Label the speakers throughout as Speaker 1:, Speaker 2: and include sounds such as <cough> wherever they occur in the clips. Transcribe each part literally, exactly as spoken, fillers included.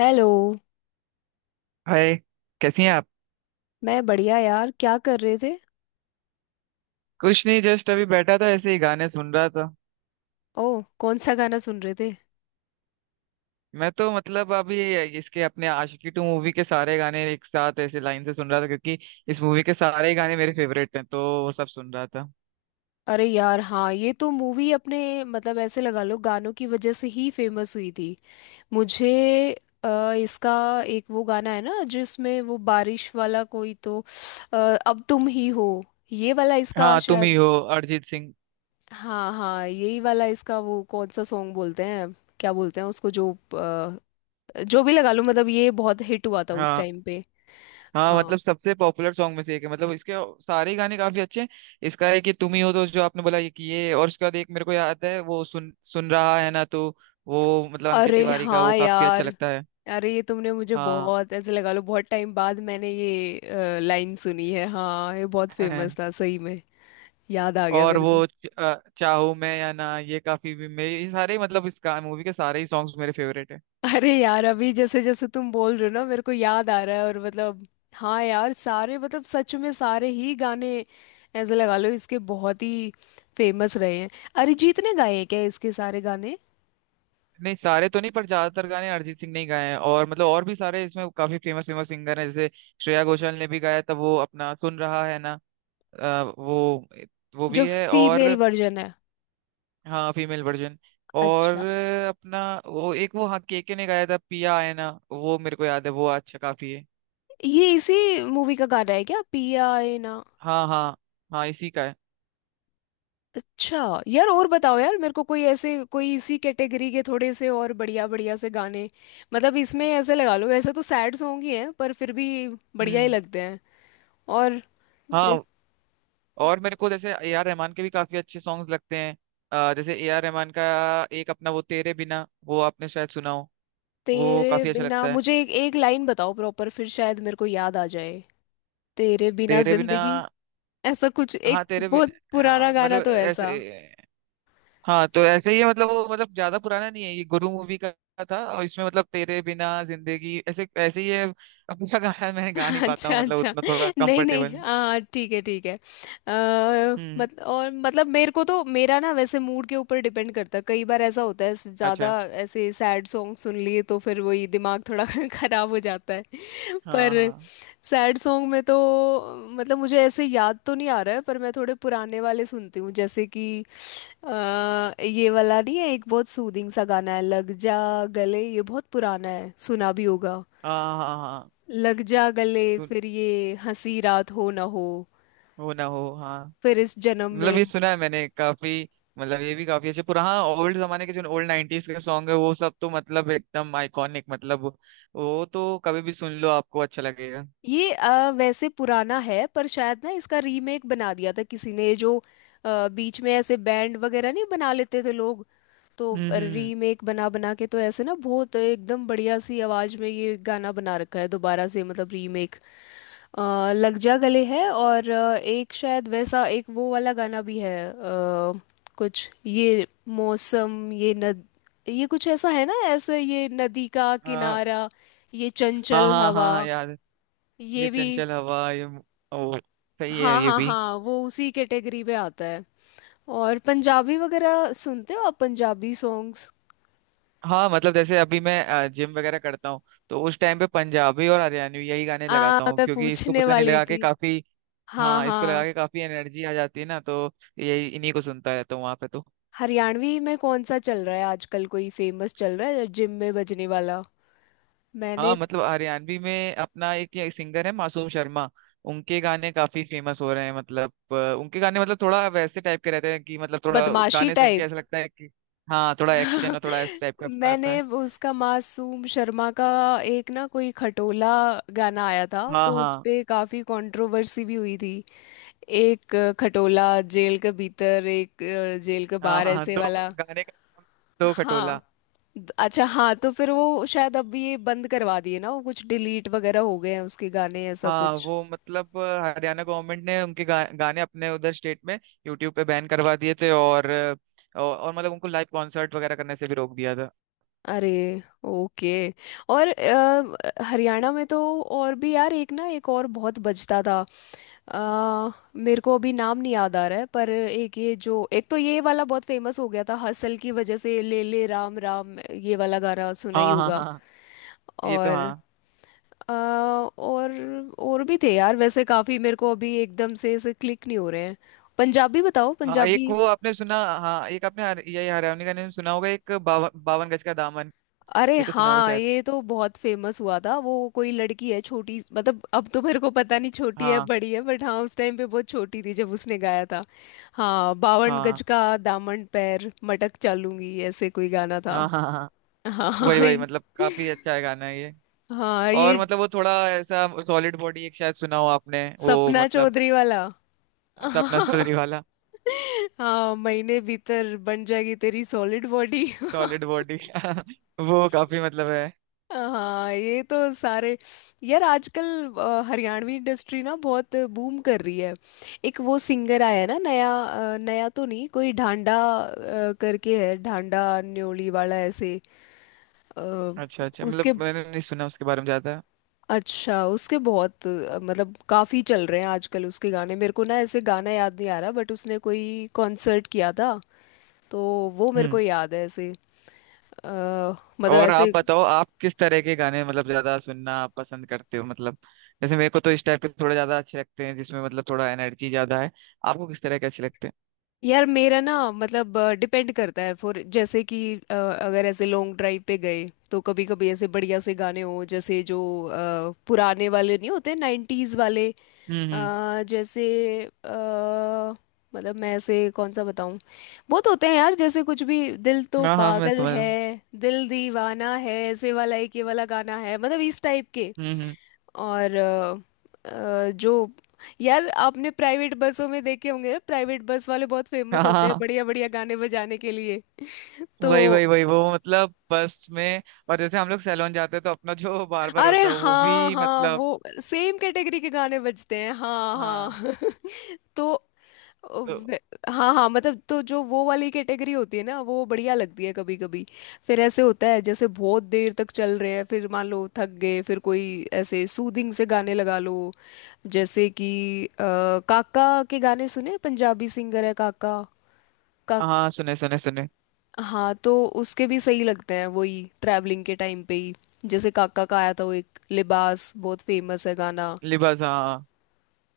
Speaker 1: Hello.
Speaker 2: Hi. कैसी हैं आप।
Speaker 1: मैं बढ़िया यार। क्या कर रहे थे?
Speaker 2: कुछ नहीं, जस्ट अभी बैठा था, ऐसे ही गाने सुन रहा था।
Speaker 1: ओह, कौन सा गाना सुन रहे थे?
Speaker 2: मैं तो मतलब अभी इसके अपने आशिकी टू मूवी के सारे गाने एक साथ ऐसे लाइन से सुन रहा था, क्योंकि इस मूवी के सारे ही गाने मेरे फेवरेट हैं तो वो सब सुन रहा था।
Speaker 1: अरे यार हाँ, ये तो मूवी अपने मतलब ऐसे लगा लो गानों की वजह से ही फेमस हुई थी। मुझे अ, इसका एक वो गाना है ना जिसमें वो बारिश वाला कोई तो। अ, अब तुम ही हो, ये वाला इसका
Speaker 2: हाँ, तुम ही
Speaker 1: शायद।
Speaker 2: हो। अरिजीत सिंह।
Speaker 1: हाँ हाँ, यही वाला इसका वो कौन सा सॉन्ग बोलते हैं। क्या बोलते हैं उसको जो अ, जो भी लगा लो मतलब ये बहुत हिट हुआ था उस
Speaker 2: हाँ
Speaker 1: टाइम पे।
Speaker 2: हाँ,
Speaker 1: हाँ।
Speaker 2: मतलब सबसे पॉपुलर सॉन्ग में से एक है, मतलब इसके सारे ही गाने काफी अच्छे हैं। इसका है कि तुम ही हो, तो जो आपने बोला ये कि ये, और उसके बाद एक मेरे को याद है वो सुन सुन रहा है ना तो वो मतलब अंकित
Speaker 1: अरे
Speaker 2: तिवारी का, वो
Speaker 1: हाँ
Speaker 2: काफी अच्छा
Speaker 1: यार,
Speaker 2: लगता है।
Speaker 1: अरे ये तुमने मुझे
Speaker 2: हाँ।
Speaker 1: बहुत ऐसे लगा लो बहुत टाइम बाद मैंने ये लाइन सुनी है। हाँ ये बहुत फेमस
Speaker 2: <clears throat>
Speaker 1: था
Speaker 2: <laughs>
Speaker 1: सही में। याद आ गया
Speaker 2: और
Speaker 1: मेरे
Speaker 2: वो
Speaker 1: को।
Speaker 2: च- चाहूं मैं या ना, ये काफी भी मेरे, ये सारे मतलब इस मूवी के सारे ही सॉन्ग्स मेरे फेवरेट है।
Speaker 1: अरे यार अभी जैसे जैसे तुम बोल रहे हो ना मेरे को याद आ रहा है और मतलब हाँ यार सारे मतलब सच में सारे ही गाने ऐसे लगा लो इसके बहुत ही फेमस रहे हैं। अरिजीत ने गाए हैं क्या इसके सारे गाने?
Speaker 2: नहीं सारे तो नहीं, पर ज्यादातर गाने अरिजीत सिंह ने ही गाए हैं, और मतलब और भी सारे इसमें काफी फेमस फेमस सिंगर हैं जैसे श्रेया घोषाल ने भी गाया था, वो अपना सुन रहा है ना, अ, वो वो
Speaker 1: जो
Speaker 2: भी है।
Speaker 1: फीमेल
Speaker 2: और
Speaker 1: वर्जन है।
Speaker 2: हाँ, फीमेल वर्जन। और
Speaker 1: अच्छा,
Speaker 2: अपना वो एक वो, हाँ, केके ने गाया था पिया आए ना, वो मेरे को याद है, वो अच्छा काफी है।
Speaker 1: ये इसी मूवी का गाना है क्या, पिया ए ना?
Speaker 2: हाँ हाँ। हाँ, इसी का है।
Speaker 1: अच्छा यार, और बताओ यार मेरे को कोई ऐसे कोई इसी कैटेगरी के थोड़े से और बढ़िया बढ़िया से गाने, मतलब इसमें ऐसे लगा लो वैसे तो सैड सॉन्ग ही हैं पर फिर भी बढ़िया ही
Speaker 2: हम्म।
Speaker 1: लगते हैं। और
Speaker 2: हाँ,
Speaker 1: जिस
Speaker 2: और मेरे को जैसे ए आर रहमान के भी काफी अच्छे सॉन्ग्स लगते हैं। अ, जैसे ए आर रहमान का एक अपना वो तेरे बिना, वो आपने शायद सुना हो, वो
Speaker 1: तेरे
Speaker 2: काफी अच्छा
Speaker 1: बिना
Speaker 2: लगता है।
Speaker 1: मुझे एक, एक लाइन बताओ प्रॉपर फिर शायद मेरे को याद आ जाए। तेरे बिना
Speaker 2: तेरे बिना।
Speaker 1: जिंदगी ऐसा कुछ,
Speaker 2: हाँ,
Speaker 1: एक
Speaker 2: तेरे बि...
Speaker 1: बहुत पुराना
Speaker 2: हाँ,
Speaker 1: गाना
Speaker 2: मतलब
Speaker 1: तो
Speaker 2: ऐसे,
Speaker 1: ऐसा।
Speaker 2: हाँ तो ऐसे ही है, मतलब वो, मतलब ज्यादा पुराना नहीं है, ये गुरु मूवी का था, और इसमें मतलब तेरे बिना जिंदगी ऐसे ऐसे ही है। अब सा गाना मैं गा नहीं पाता
Speaker 1: अच्छा
Speaker 2: हूँ, मतलब
Speaker 1: अच्छा।
Speaker 2: उतना थोड़ा
Speaker 1: नहीं
Speaker 2: कंफर्टेबल
Speaker 1: नहीं।
Speaker 2: हूँ।
Speaker 1: हाँ ठीक है, ठीक है। आ,
Speaker 2: हम्म।
Speaker 1: मत, और मतलब मेरे को तो मेरा ना वैसे मूड के ऊपर डिपेंड करता है। कई बार ऐसा होता है ज़्यादा
Speaker 2: अच्छा।
Speaker 1: ऐसे सैड सॉन्ग सुन लिए तो फिर वही दिमाग थोड़ा <laughs> खराब हो जाता है।
Speaker 2: हाँ
Speaker 1: पर
Speaker 2: हाँ
Speaker 1: सैड सॉन्ग में तो मतलब मुझे ऐसे याद तो नहीं आ रहा है पर मैं थोड़े पुराने वाले सुनती हूँ जैसे कि अ, ये वाला नहीं है, एक बहुत सूदिंग सा गाना है, लग जा गले। ये बहुत पुराना है, सुना भी होगा।
Speaker 2: हाँ। हाँ हाँ।
Speaker 1: लग जा गले,
Speaker 2: सुन।
Speaker 1: फिर ये हंसी रात हो ना हो,
Speaker 2: वो ना हो, हाँ।
Speaker 1: फिर इस जन्म
Speaker 2: मतलब
Speaker 1: में।
Speaker 2: ये सुना है मैंने काफी, मतलब ये भी काफी अच्छे, पुराना ओल्ड जमाने के जो ओल्ड नाइनटीज के सॉन्ग है वो सब तो मतलब एकदम आइकॉनिक, मतलब वो तो कभी भी सुन लो आपको अच्छा लगेगा।
Speaker 1: ये अ, वैसे पुराना है पर शायद ना इसका रीमेक बना दिया था किसी ने, जो अ, बीच में ऐसे बैंड वगैरह नहीं बना लेते थे लोग, तो
Speaker 2: हम्म हम्म।
Speaker 1: रीमेक बना बना के तो ऐसे ना बहुत एकदम बढ़िया सी आवाज में ये गाना बना रखा है दोबारा से, मतलब रीमेक। अ, लग जा गले है, और अ, एक शायद वैसा एक वो वाला गाना भी है अ, कुछ ये मौसम ये नद, ये कुछ ऐसा है ना, ऐसे ये नदी का
Speaker 2: हाँ
Speaker 1: किनारा, ये
Speaker 2: हाँ
Speaker 1: चंचल
Speaker 2: हाँ।
Speaker 1: हवा,
Speaker 2: हाँ यार, ये
Speaker 1: ये भी।
Speaker 2: चंचल हवा ये। ओ, सही है
Speaker 1: हाँ
Speaker 2: ये
Speaker 1: हाँ
Speaker 2: भी।
Speaker 1: हाँ, वो उसी कैटेगरी में आता है। और पंजाबी वगैरह सुनते हो आप, पंजाबी सॉन्ग्स?
Speaker 2: हाँ मतलब जैसे अभी मैं जिम वगैरह करता हूँ, तो उस टाइम पे पंजाबी और हरियाणवी यही गाने
Speaker 1: आ
Speaker 2: लगाता हूँ,
Speaker 1: मैं
Speaker 2: क्योंकि इसको
Speaker 1: पूछने
Speaker 2: पता नहीं
Speaker 1: वाली
Speaker 2: लगा के
Speaker 1: थी।
Speaker 2: काफी।
Speaker 1: हाँ
Speaker 2: हाँ, इसको लगा
Speaker 1: हाँ।
Speaker 2: के काफी एनर्जी आ जाती है ना, तो यही इन्हीं को सुनता रहता हूँ वहां पे तो।
Speaker 1: हरियाणवी में कौन सा चल रहा है आजकल, कोई फेमस चल रहा है जिम में बजने वाला?
Speaker 2: हाँ,
Speaker 1: मैंने।
Speaker 2: मतलब हरियाणवी में अपना एक ये सिंगर है, मासूम शर्मा। उनके गाने काफी फेमस हो रहे हैं, मतलब अ, उनके गाने मतलब थोड़ा वैसे टाइप के रहते हैं कि, मतलब थोड़ा
Speaker 1: बदमाशी
Speaker 2: गाने सुन के
Speaker 1: टाइप।
Speaker 2: ऐसा लगता है कि। हाँ, थोड़ा एक्शन और थोड़ा इस टाइप का आता
Speaker 1: मैंने
Speaker 2: है।
Speaker 1: वो उसका मासूम शर्मा का एक ना कोई खटोला गाना आया था
Speaker 2: हाँ
Speaker 1: तो उस
Speaker 2: हाँ
Speaker 1: पे काफी कंट्रोवर्सी भी हुई थी। एक अ, खटोला जेल के भीतर, एक अ, जेल के
Speaker 2: हाँ।
Speaker 1: बाहर,
Speaker 2: हाँ हाँ,
Speaker 1: ऐसे
Speaker 2: दो,
Speaker 1: वाला।
Speaker 2: गाने का नाम दो
Speaker 1: हाँ
Speaker 2: खटोला।
Speaker 1: द- अच्छा, हाँ तो फिर वो शायद अब ये बंद करवा दिए ना, वो कुछ डिलीट वगैरह हो गए हैं उसके गाने, ऐसा
Speaker 2: हाँ
Speaker 1: कुछ।
Speaker 2: वो मतलब अ, हरियाणा गवर्नमेंट ने उनके गा, गाने अपने उधर स्टेट में यूट्यूब पे बैन करवा दिए थे, और, अ, और और मतलब उनको लाइव कॉन्सर्ट वगैरह करने से भी रोक दिया था।
Speaker 1: अरे। ओके। और अ, हरियाणा में तो और भी यार एक ना एक और बहुत बजता था। आ, मेरे को अभी नाम नहीं याद आ रहा है पर एक ये जो एक, तो ये वाला बहुत फेमस हो गया था हसल की वजह से, ले ले राम राम, ये वाला गाना सुना ही
Speaker 2: हाँ हाँ
Speaker 1: होगा।
Speaker 2: हाँ, ये तो
Speaker 1: और
Speaker 2: हाँ।
Speaker 1: आ, और और भी थे यार वैसे काफी, मेरे को अभी एकदम से ऐसे क्लिक नहीं हो रहे हैं। पंजाबी बताओ,
Speaker 2: हाँ,
Speaker 1: पंजाबी।
Speaker 2: एक वो आपने सुना, हाँ एक आपने हर- ये हरियाणवी का नाम सुना होगा, एक बावन बावन गज का दामन,
Speaker 1: अरे
Speaker 2: ये तो सुना होगा
Speaker 1: हाँ,
Speaker 2: शायद।
Speaker 1: ये तो बहुत फेमस हुआ था। वो कोई लड़की है छोटी, मतलब अब तो मेरे को पता नहीं छोटी है
Speaker 2: हाँ
Speaker 1: बड़ी है, बट हाँ उस टाइम पे बहुत छोटी थी जब उसने गाया था। हाँ, बावन
Speaker 2: हाँ
Speaker 1: गज का दामन पैर मटक चालूंगी, ऐसे कोई गाना था।
Speaker 2: हाँ। हाँ हाँ,
Speaker 1: हाँ
Speaker 2: वही
Speaker 1: हाँ
Speaker 2: वही,
Speaker 1: ये-
Speaker 2: मतलब काफी अच्छा है गाना ये।
Speaker 1: हाँ, ये
Speaker 2: और मतलब वो थोड़ा ऐसा सॉलिड बॉडी एक शायद सुना हो आपने, वो
Speaker 1: सपना
Speaker 2: मतलब।
Speaker 1: चौधरी वाला।
Speaker 2: सपना चौधरी वाला
Speaker 1: हाँ, महीने भीतर बन जाएगी तेरी सॉलिड बॉडी।
Speaker 2: Solid body. <laughs> वो काफी मतलब है।
Speaker 1: हाँ ये तो सारे। यार आजकल अ, हरियाणवी इंडस्ट्री ना बहुत बूम कर रही है। एक वो सिंगर आया है ना नया, अ, नया तो नहीं, कोई ढांडा अ, करके है, ढांडा न्योली वाला ऐसे अ,
Speaker 2: अच्छा अच्छा,
Speaker 1: उसके।
Speaker 2: मतलब मैंने नहीं सुना उसके बारे में ज्यादा।
Speaker 1: अच्छा, उसके बहुत अ, मतलब काफी चल रहे हैं आजकल उसके गाने। मेरे को ना ऐसे गाना याद नहीं आ रहा बट उसने कोई कॉन्सर्ट किया था तो वो मेरे को
Speaker 2: हम्म।
Speaker 1: याद है ऐसे अ, मतलब
Speaker 2: और आप
Speaker 1: ऐसे।
Speaker 2: बताओ, आप किस तरह के गाने मतलब ज्यादा सुनना आप पसंद करते हो? मतलब जैसे मेरे को तो इस टाइप के थोड़े ज्यादा अच्छे लगते हैं, जिसमें मतलब थोड़ा एनर्जी ज्यादा है। आपको किस तरह के अच्छे लगते हैं?
Speaker 1: यार मेरा ना मतलब डिपेंड करता है फॉर, जैसे कि अ, अगर ऐसे लॉन्ग ड्राइव पे गए तो कभी कभी ऐसे बढ़िया से गाने हो जैसे जो अ, पुराने वाले नहीं होते, नाइन्टीज वाले
Speaker 2: हम्म हम्म।
Speaker 1: अ, जैसे अ, मतलब मैं ऐसे कौन सा बताऊं, बहुत होते हैं यार, जैसे कुछ भी दिल तो
Speaker 2: हाँ हाँ, मैं
Speaker 1: पागल
Speaker 2: समझ रहा
Speaker 1: है,
Speaker 2: हूँ।
Speaker 1: दिल दीवाना है, ऐसे वाला एक ये वाला गाना है, मतलब इस टाइप के।
Speaker 2: हम्म हम्म।
Speaker 1: और अ, अ, जो, यार आपने प्राइवेट बसों में देखे होंगे ना, प्राइवेट बस वाले बहुत
Speaker 2: हाँ
Speaker 1: फेमस होते हैं
Speaker 2: हाँ,
Speaker 1: बढ़िया बढ़िया गाने बजाने के लिए। <laughs>
Speaker 2: वही
Speaker 1: तो
Speaker 2: वही वही, वो मतलब बस में। और जैसे हम लोग सैलून जाते हैं, तो अपना जो <laughs> बार्बर
Speaker 1: अरे
Speaker 2: होता है वो
Speaker 1: हाँ
Speaker 2: भी
Speaker 1: हाँ,
Speaker 2: मतलब।
Speaker 1: वो सेम कैटेगरी के गाने बजते हैं। हाँ
Speaker 2: हाँ।
Speaker 1: हाँ। <laughs> तो
Speaker 2: तो
Speaker 1: वे- हाँ हाँ, मतलब तो जो वो वाली कैटेगरी होती है ना वो बढ़िया लगती है कभी कभी। फिर ऐसे होता है जैसे बहुत देर तक चल रहे हैं, फिर मान लो थक गए, फिर कोई ऐसे सूदिंग से गाने लगा लो, जैसे कि अ, काका के गाने सुने? पंजाबी सिंगर है काका। का,
Speaker 2: हाँ, सुने सुने सुने।
Speaker 1: हाँ तो उसके भी सही लगते हैं वही ट्रैवलिंग के टाइम पे ही। जैसे काका का आया था वो एक लिबास, बहुत फेमस है गाना।
Speaker 2: लिबास, हाँ।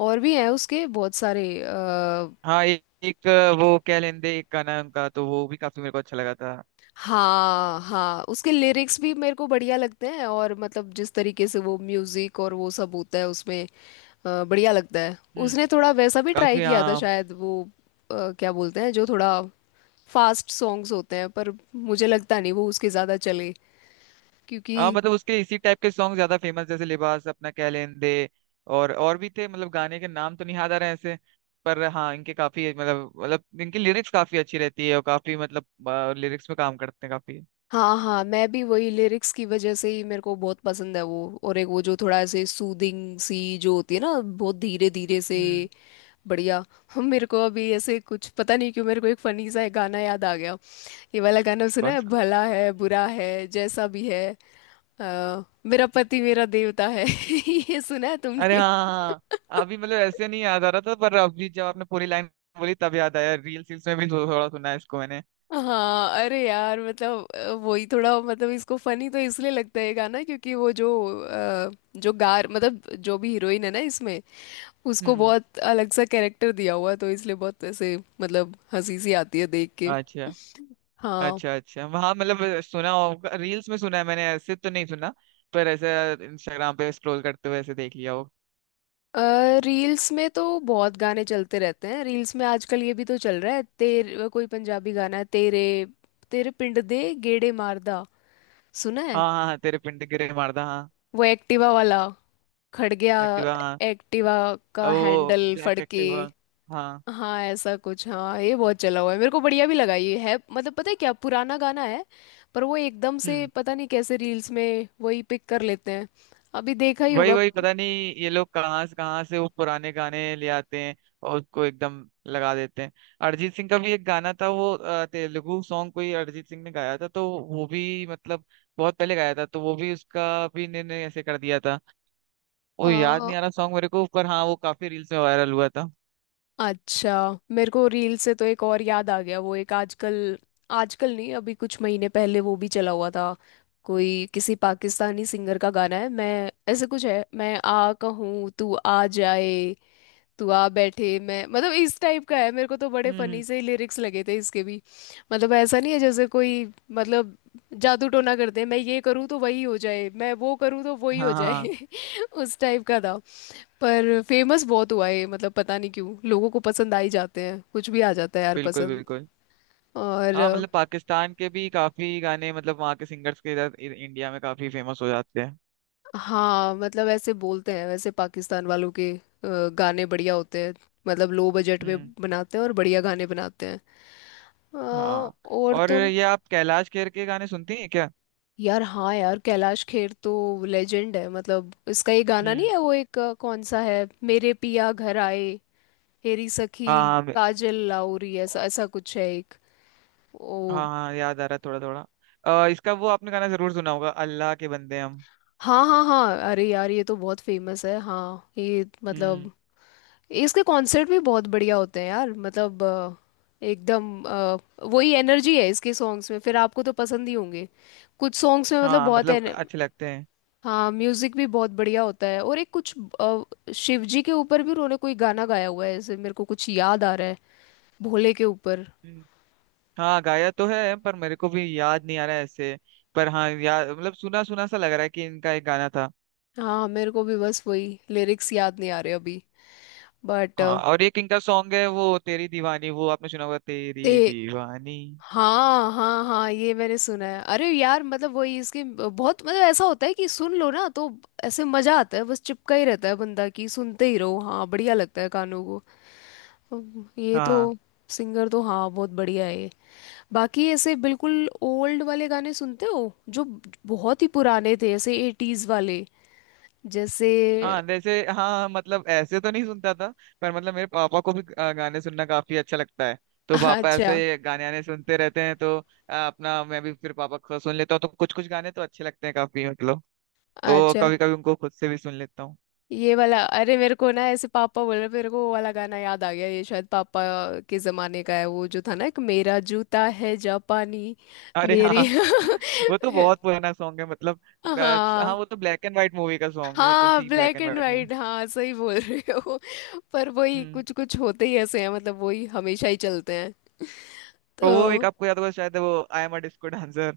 Speaker 1: और भी हैं उसके बहुत सारे। आ,
Speaker 2: हाँ, एक, एक वो कह लेंदे एक गाना है उनका, तो वो भी काफी मेरे को अच्छा लगा था।
Speaker 1: हाँ हाँ, उसके लिरिक्स भी मेरे को बढ़िया लगते हैं और मतलब जिस तरीके से वो म्यूजिक और वो सब होता है उसमें अ, बढ़िया लगता है।
Speaker 2: हम्म।
Speaker 1: उसने थोड़ा वैसा भी ट्राई
Speaker 2: काफी
Speaker 1: किया था
Speaker 2: हाँ।
Speaker 1: शायद वो अ, क्या बोलते हैं जो थोड़ा फास्ट सॉन्ग्स होते हैं, पर मुझे लगता नहीं वो उसके ज़्यादा चले,
Speaker 2: हाँ
Speaker 1: क्योंकि।
Speaker 2: मतलब उसके इसी टाइप के सॉन्ग ज्यादा फेमस, जैसे लिबास, अपना कह लेन दे। और और भी थे, मतलब गाने के नाम तो नहीं याद आ रहे हैं ऐसे, पर हाँ इनके काफी मतलब, मतलब इनकी लिरिक्स काफी अच्छी रहती है, और काफी मतलब लिरिक्स में काम करते हैं काफी।
Speaker 1: हाँ हाँ, मैं भी वही लिरिक्स की वजह से ही मेरे को बहुत पसंद है वो। और एक वो जो थोड़ा ऐसे सूदिंग सी जो होती है ना बहुत धीरे धीरे से,
Speaker 2: हम्म।
Speaker 1: बढ़िया। <laughs> हम, मेरे को अभी ऐसे कुछ पता नहीं क्यों मेरे को एक फनी सा एक गाना याद आ गया। ये वाला गाना सुना
Speaker 2: कौन
Speaker 1: है,
Speaker 2: सा?
Speaker 1: भला है बुरा है जैसा भी है अ, मेरा पति मेरा देवता है। <laughs> ये सुना है
Speaker 2: अरे
Speaker 1: तुमने?
Speaker 2: हाँ हाँ हाँ। हाँ, अभी मतलब ऐसे नहीं याद आ रहा था, पर अभी जब आपने पूरी लाइन बोली तब याद आया। रील्स रील्स में भी थो- थोड़ा सुना है इसको मैंने।
Speaker 1: हाँ अरे यार, मतलब अ, वही थोड़ा मतलब इसको फनी तो इसलिए लगता है ये गाना क्योंकि वो जो अ, जो गार मतलब जो भी हीरोइन है ना इसमें उसको
Speaker 2: हम्म।
Speaker 1: बहुत अलग सा कैरेक्टर दिया हुआ है, तो इसलिए बहुत ऐसे मतलब हंसी सी आती है देख के।
Speaker 2: अच्छा
Speaker 1: हाँ।
Speaker 2: अच्छा अच्छा, वहाँ मतलब सुना होगा, रील्स में सुना है मैंने, ऐसे तो नहीं सुना, पर ऐसे इंस्टाग्राम पे स्क्रॉल करते हुए ऐसे देख लिया हो।
Speaker 1: रील्स में तो बहुत गाने चलते रहते हैं रील्स में आजकल। ये भी तो चल रहा है, तेरे, कोई पंजाबी गाना है, तेरे तेरे पिंड दे गेड़े मारदा, सुना है?
Speaker 2: हाँ हाँ, तेरे पिंड गिरे मारदा, हाँ।
Speaker 1: वो एक्टिवा वाला खड़ गया,
Speaker 2: एक्टिवा, हाँ।
Speaker 1: एक्टिवा
Speaker 2: और
Speaker 1: का
Speaker 2: वो
Speaker 1: हैंडल
Speaker 2: ब्लैक
Speaker 1: फड़के।
Speaker 2: एक्टिवा। हाँ।
Speaker 1: हाँ ऐसा कुछ, हाँ ये बहुत चला हुआ है, मेरे को बढ़िया भी लगा, ये है मतलब पता है क्या पुराना गाना है पर वो एकदम से
Speaker 2: हम्म।
Speaker 1: पता नहीं कैसे रील्स में वही पिक कर लेते हैं। अभी देखा ही
Speaker 2: वही
Speaker 1: होगा।
Speaker 2: वही, पता नहीं ये लोग कहाँ से कहाँ से वो पुराने गाने ले आते हैं, और उसको एकदम लगा देते हैं। अरिजीत सिंह का भी एक गाना था वो अ, तेलुगु सॉन्ग कोई अरिजीत सिंह ने गाया था, तो वो भी मतलब बहुत पहले गाया था, तो वो भी उसका भी इन्होंने ऐसे कर दिया था। वो याद
Speaker 1: आ,
Speaker 2: नहीं आ रहा सॉन्ग मेरे को, पर हाँ वो काफी रील्स में वायरल हुआ था।
Speaker 1: अच्छा, मेरे को रील से तो एक और याद आ गया। वो एक आजकल, आजकल नहीं अभी कुछ महीने पहले वो भी चला हुआ था। कोई किसी पाकिस्तानी सिंगर का गाना है, मैं ऐसे कुछ है, मैं आ कहूँ तू आ जाए, तू आ बैठे मैं, मतलब इस टाइप का है। मेरे को तो बड़े
Speaker 2: हम्म
Speaker 1: फनी
Speaker 2: हम्म।
Speaker 1: से ही लिरिक्स लगे थे इसके भी। मतलब ऐसा नहीं है जैसे कोई मतलब जादू टोना करते हैं, मैं ये करूँ तो वही हो जाए, मैं वो करूँ तो वही हो
Speaker 2: हाँ हाँ हाँ।
Speaker 1: जाए। <laughs> उस टाइप का था। पर फेमस बहुत हुआ है मतलब पता नहीं क्यों लोगों को पसंद आ ही जाते हैं कुछ भी आ जाता है यार
Speaker 2: बिल्कुल
Speaker 1: पसंद।
Speaker 2: बिल्कुल।
Speaker 1: और
Speaker 2: हाँ,
Speaker 1: अ,
Speaker 2: मतलब पाकिस्तान के भी काफी गाने, मतलब वहाँ के सिंगर्स के इधर इ- इंडिया में काफी फेमस हो जाते हैं।
Speaker 1: हाँ मतलब ऐसे बोलते हैं वैसे पाकिस्तान वालों के अ, गाने बढ़िया होते हैं, मतलब लो बजट में
Speaker 2: हम्म।
Speaker 1: बनाते हैं और बढ़िया गाने बनाते हैं। अ,
Speaker 2: हाँ,
Speaker 1: और
Speaker 2: और
Speaker 1: तो
Speaker 2: ये आप कैलाश खेर के गाने सुनती हैं क्या?
Speaker 1: यार हाँ, यार कैलाश खेर तो लेजेंड है। मतलब इसका ये गाना नहीं
Speaker 2: हम्म।
Speaker 1: है वो एक अ, कौन सा है, मेरे पिया घर आए हेरी सखी
Speaker 2: हाँ हाँ मे-
Speaker 1: काजल लाउरी, ऐसा ऐसा कुछ है एक। ओ।
Speaker 2: हाँ हाँ, याद आ रहा है थोड़ा थोड़ा। अ, इसका वो आपने गाना जरूर सुना होगा, अल्लाह के बंदे हम।
Speaker 1: हाँ हाँ हाँ, अरे यार ये तो बहुत फेमस है। हाँ ये मतलब
Speaker 2: हम्म।
Speaker 1: इसके कॉन्सर्ट भी बहुत बढ़िया होते हैं यार, मतलब अ, एकदम अ, वही एनर्जी है इसके सॉन्ग्स में, फिर आपको तो पसंद ही होंगे कुछ सॉन्ग्स में मतलब
Speaker 2: हाँ,
Speaker 1: बहुत।
Speaker 2: मतलब अच्छे लगते हैं।
Speaker 1: हाँ, म्यूजिक भी बहुत बढ़िया होता है। और एक कुछ अ, शिव जी के ऊपर भी उन्होंने कोई गाना गाया हुआ है ऐसे मेरे को कुछ याद आ रहा है, भोले के ऊपर।
Speaker 2: हम्म। हाँ, गाया तो है, पर मेरे को भी याद नहीं आ रहा है ऐसे, पर हाँ याद मतलब सुना सुना सा लग रहा है कि इनका एक गाना था।
Speaker 1: हाँ मेरे को भी बस वही लिरिक्स याद नहीं आ रहे अभी, बट
Speaker 2: हाँ, और एक इनका सॉन्ग है वो तेरी दीवानी, वो आपने सुना होगा तेरी
Speaker 1: ते
Speaker 2: दीवानी।
Speaker 1: हाँ हाँ हाँ, ये मैंने सुना है। अरे यार मतलब वही इसके बहुत मतलब ऐसा होता है कि सुन लो ना तो ऐसे मजा आता है, बस चिपका ही रहता है बंदा, कि सुनते ही रहो। हाँ, बढ़िया लगता है कानों को। अब ये तो
Speaker 2: हाँ
Speaker 1: सिंगर तो हाँ बहुत बढ़िया है ये। बाकी ऐसे बिल्कुल ओल्ड वाले गाने सुनते हो, जो बहुत ही पुराने थे, ऐसे एटीज वाले, जैसे।
Speaker 2: हाँ, जैसे हाँ मतलब ऐसे तो नहीं सुनता था, पर मतलब मेरे पापा को भी अ, गाने सुनना काफी अच्छा लगता है, तो
Speaker 1: <laughs>
Speaker 2: पापा
Speaker 1: अच्छा
Speaker 2: ऐसे गाने आने सुनते रहते हैं, तो अ, अपना मैं भी फिर पापा को सुन लेता हूँ, तो कुछ कुछ गाने तो अच्छे लगते हैं काफी मतलब। तो
Speaker 1: अच्छा।
Speaker 2: कभी कभी उनको खुद से भी सुन लेता हूँ।
Speaker 1: ये वाला अरे मेरे को ना ऐसे पापा बोल रहे, मेरे को वो वाला गाना याद आ गया, ये शायद पापा के जमाने का है, वो जो था ना, एक मेरा जूता है जापानी,
Speaker 2: अरे
Speaker 1: मेरी।
Speaker 2: हाँ।
Speaker 1: <laughs>
Speaker 2: <laughs> वो तो बहुत पुराना सॉन्ग है, मतलब। अ, हाँ,
Speaker 1: हाँ
Speaker 2: वो तो ब्लैक एंड व्हाइट मूवी का सॉन्ग है, कोई
Speaker 1: हाँ,
Speaker 2: सी black
Speaker 1: black
Speaker 2: and
Speaker 1: and
Speaker 2: white movie.
Speaker 1: White, हाँ सही बोल रहे हो। पर वही
Speaker 2: हम्म।
Speaker 1: कुछ कुछ होते ही ऐसे हैं मतलब वही हमेशा ही चलते हैं
Speaker 2: और वो एक
Speaker 1: तो।
Speaker 2: आपको याद होगा शायद, वो I am a disco dancer,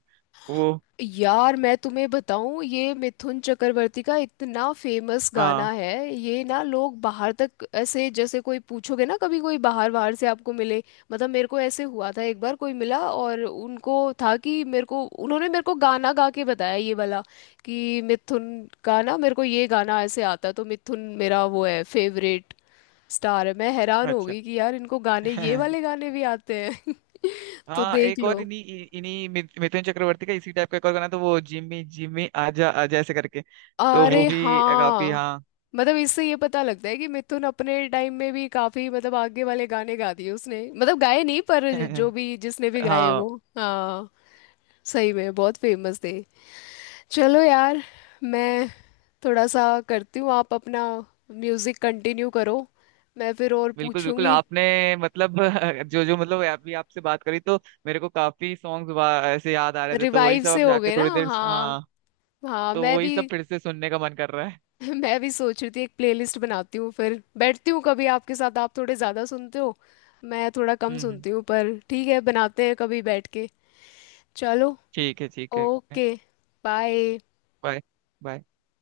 Speaker 2: वो।
Speaker 1: यार मैं तुम्हें बताऊं, ये मिथुन चक्रवर्ती का इतना फेमस गाना
Speaker 2: हाँ।
Speaker 1: है, ये ना लोग बाहर तक ऐसे, जैसे कोई पूछोगे ना कभी, कोई बाहर बाहर से आपको मिले, मतलब मेरे को ऐसे हुआ था एक बार, कोई मिला और उनको था कि मेरे को, उन्होंने मेरे को गाना गा के बताया ये वाला, कि मिथुन का ना मेरे को ये गाना ऐसे आता, तो मिथुन मेरा वो है, फेवरेट स्टार है। मैं हैरान हो
Speaker 2: अच्छा।
Speaker 1: गई कि यार इनको गाने ये वाले
Speaker 2: <laughs>
Speaker 1: गाने भी आते हैं। <laughs> तो
Speaker 2: हाँ,
Speaker 1: देख
Speaker 2: एक और
Speaker 1: लो।
Speaker 2: इन्हीं इन्हीं मिथ- मिथुन चक्रवर्ती का इसी टाइप का एक और गाना था वो, जिम्मी जिम्मी आजा आजा ऐसे करके, तो वो
Speaker 1: अरे
Speaker 2: <laughs> भी काफी
Speaker 1: हाँ,
Speaker 2: हाँ।
Speaker 1: मतलब इससे ये पता लगता है कि मिथुन अपने टाइम में भी काफी मतलब आगे वाले गाने गा दिए उसने, मतलब गाए नहीं पर जो
Speaker 2: <laughs>
Speaker 1: भी, जिसने भी गाए
Speaker 2: हाँ,
Speaker 1: वो। हाँ सही में बहुत फेमस थे। चलो यार, मैं थोड़ा सा करती हूँ, आप अपना म्यूजिक कंटिन्यू करो, मैं फिर और
Speaker 2: बिल्कुल बिल्कुल।
Speaker 1: पूछूंगी।
Speaker 2: आपने मतलब <laughs> जो जो मतलब अभी आपसे बात करी, तो मेरे को काफी सॉन्ग्स ऐसे याद आ रहे थे, तो वही
Speaker 1: रिवाइव
Speaker 2: सब
Speaker 1: से
Speaker 2: अब
Speaker 1: हो
Speaker 2: जाके
Speaker 1: गए ना।
Speaker 2: थोड़ी देर,
Speaker 1: हाँ
Speaker 2: हाँ,
Speaker 1: हाँ,
Speaker 2: तो
Speaker 1: मैं
Speaker 2: वही
Speaker 1: भी।
Speaker 2: सब फिर से सुनने का मन कर रहा है।
Speaker 1: <laughs> मैं भी सोच रही थी एक प्लेलिस्ट बनाती हूँ फिर बैठती हूँ कभी आपके साथ, आप थोड़े ज़्यादा सुनते हो, मैं थोड़ा कम
Speaker 2: हम्म हम्म।
Speaker 1: सुनती हूँ, पर ठीक है, बनाते हैं कभी बैठ के। चलो।
Speaker 2: ठीक है ठीक है।
Speaker 1: ओके। बाय।
Speaker 2: बाय। बाय।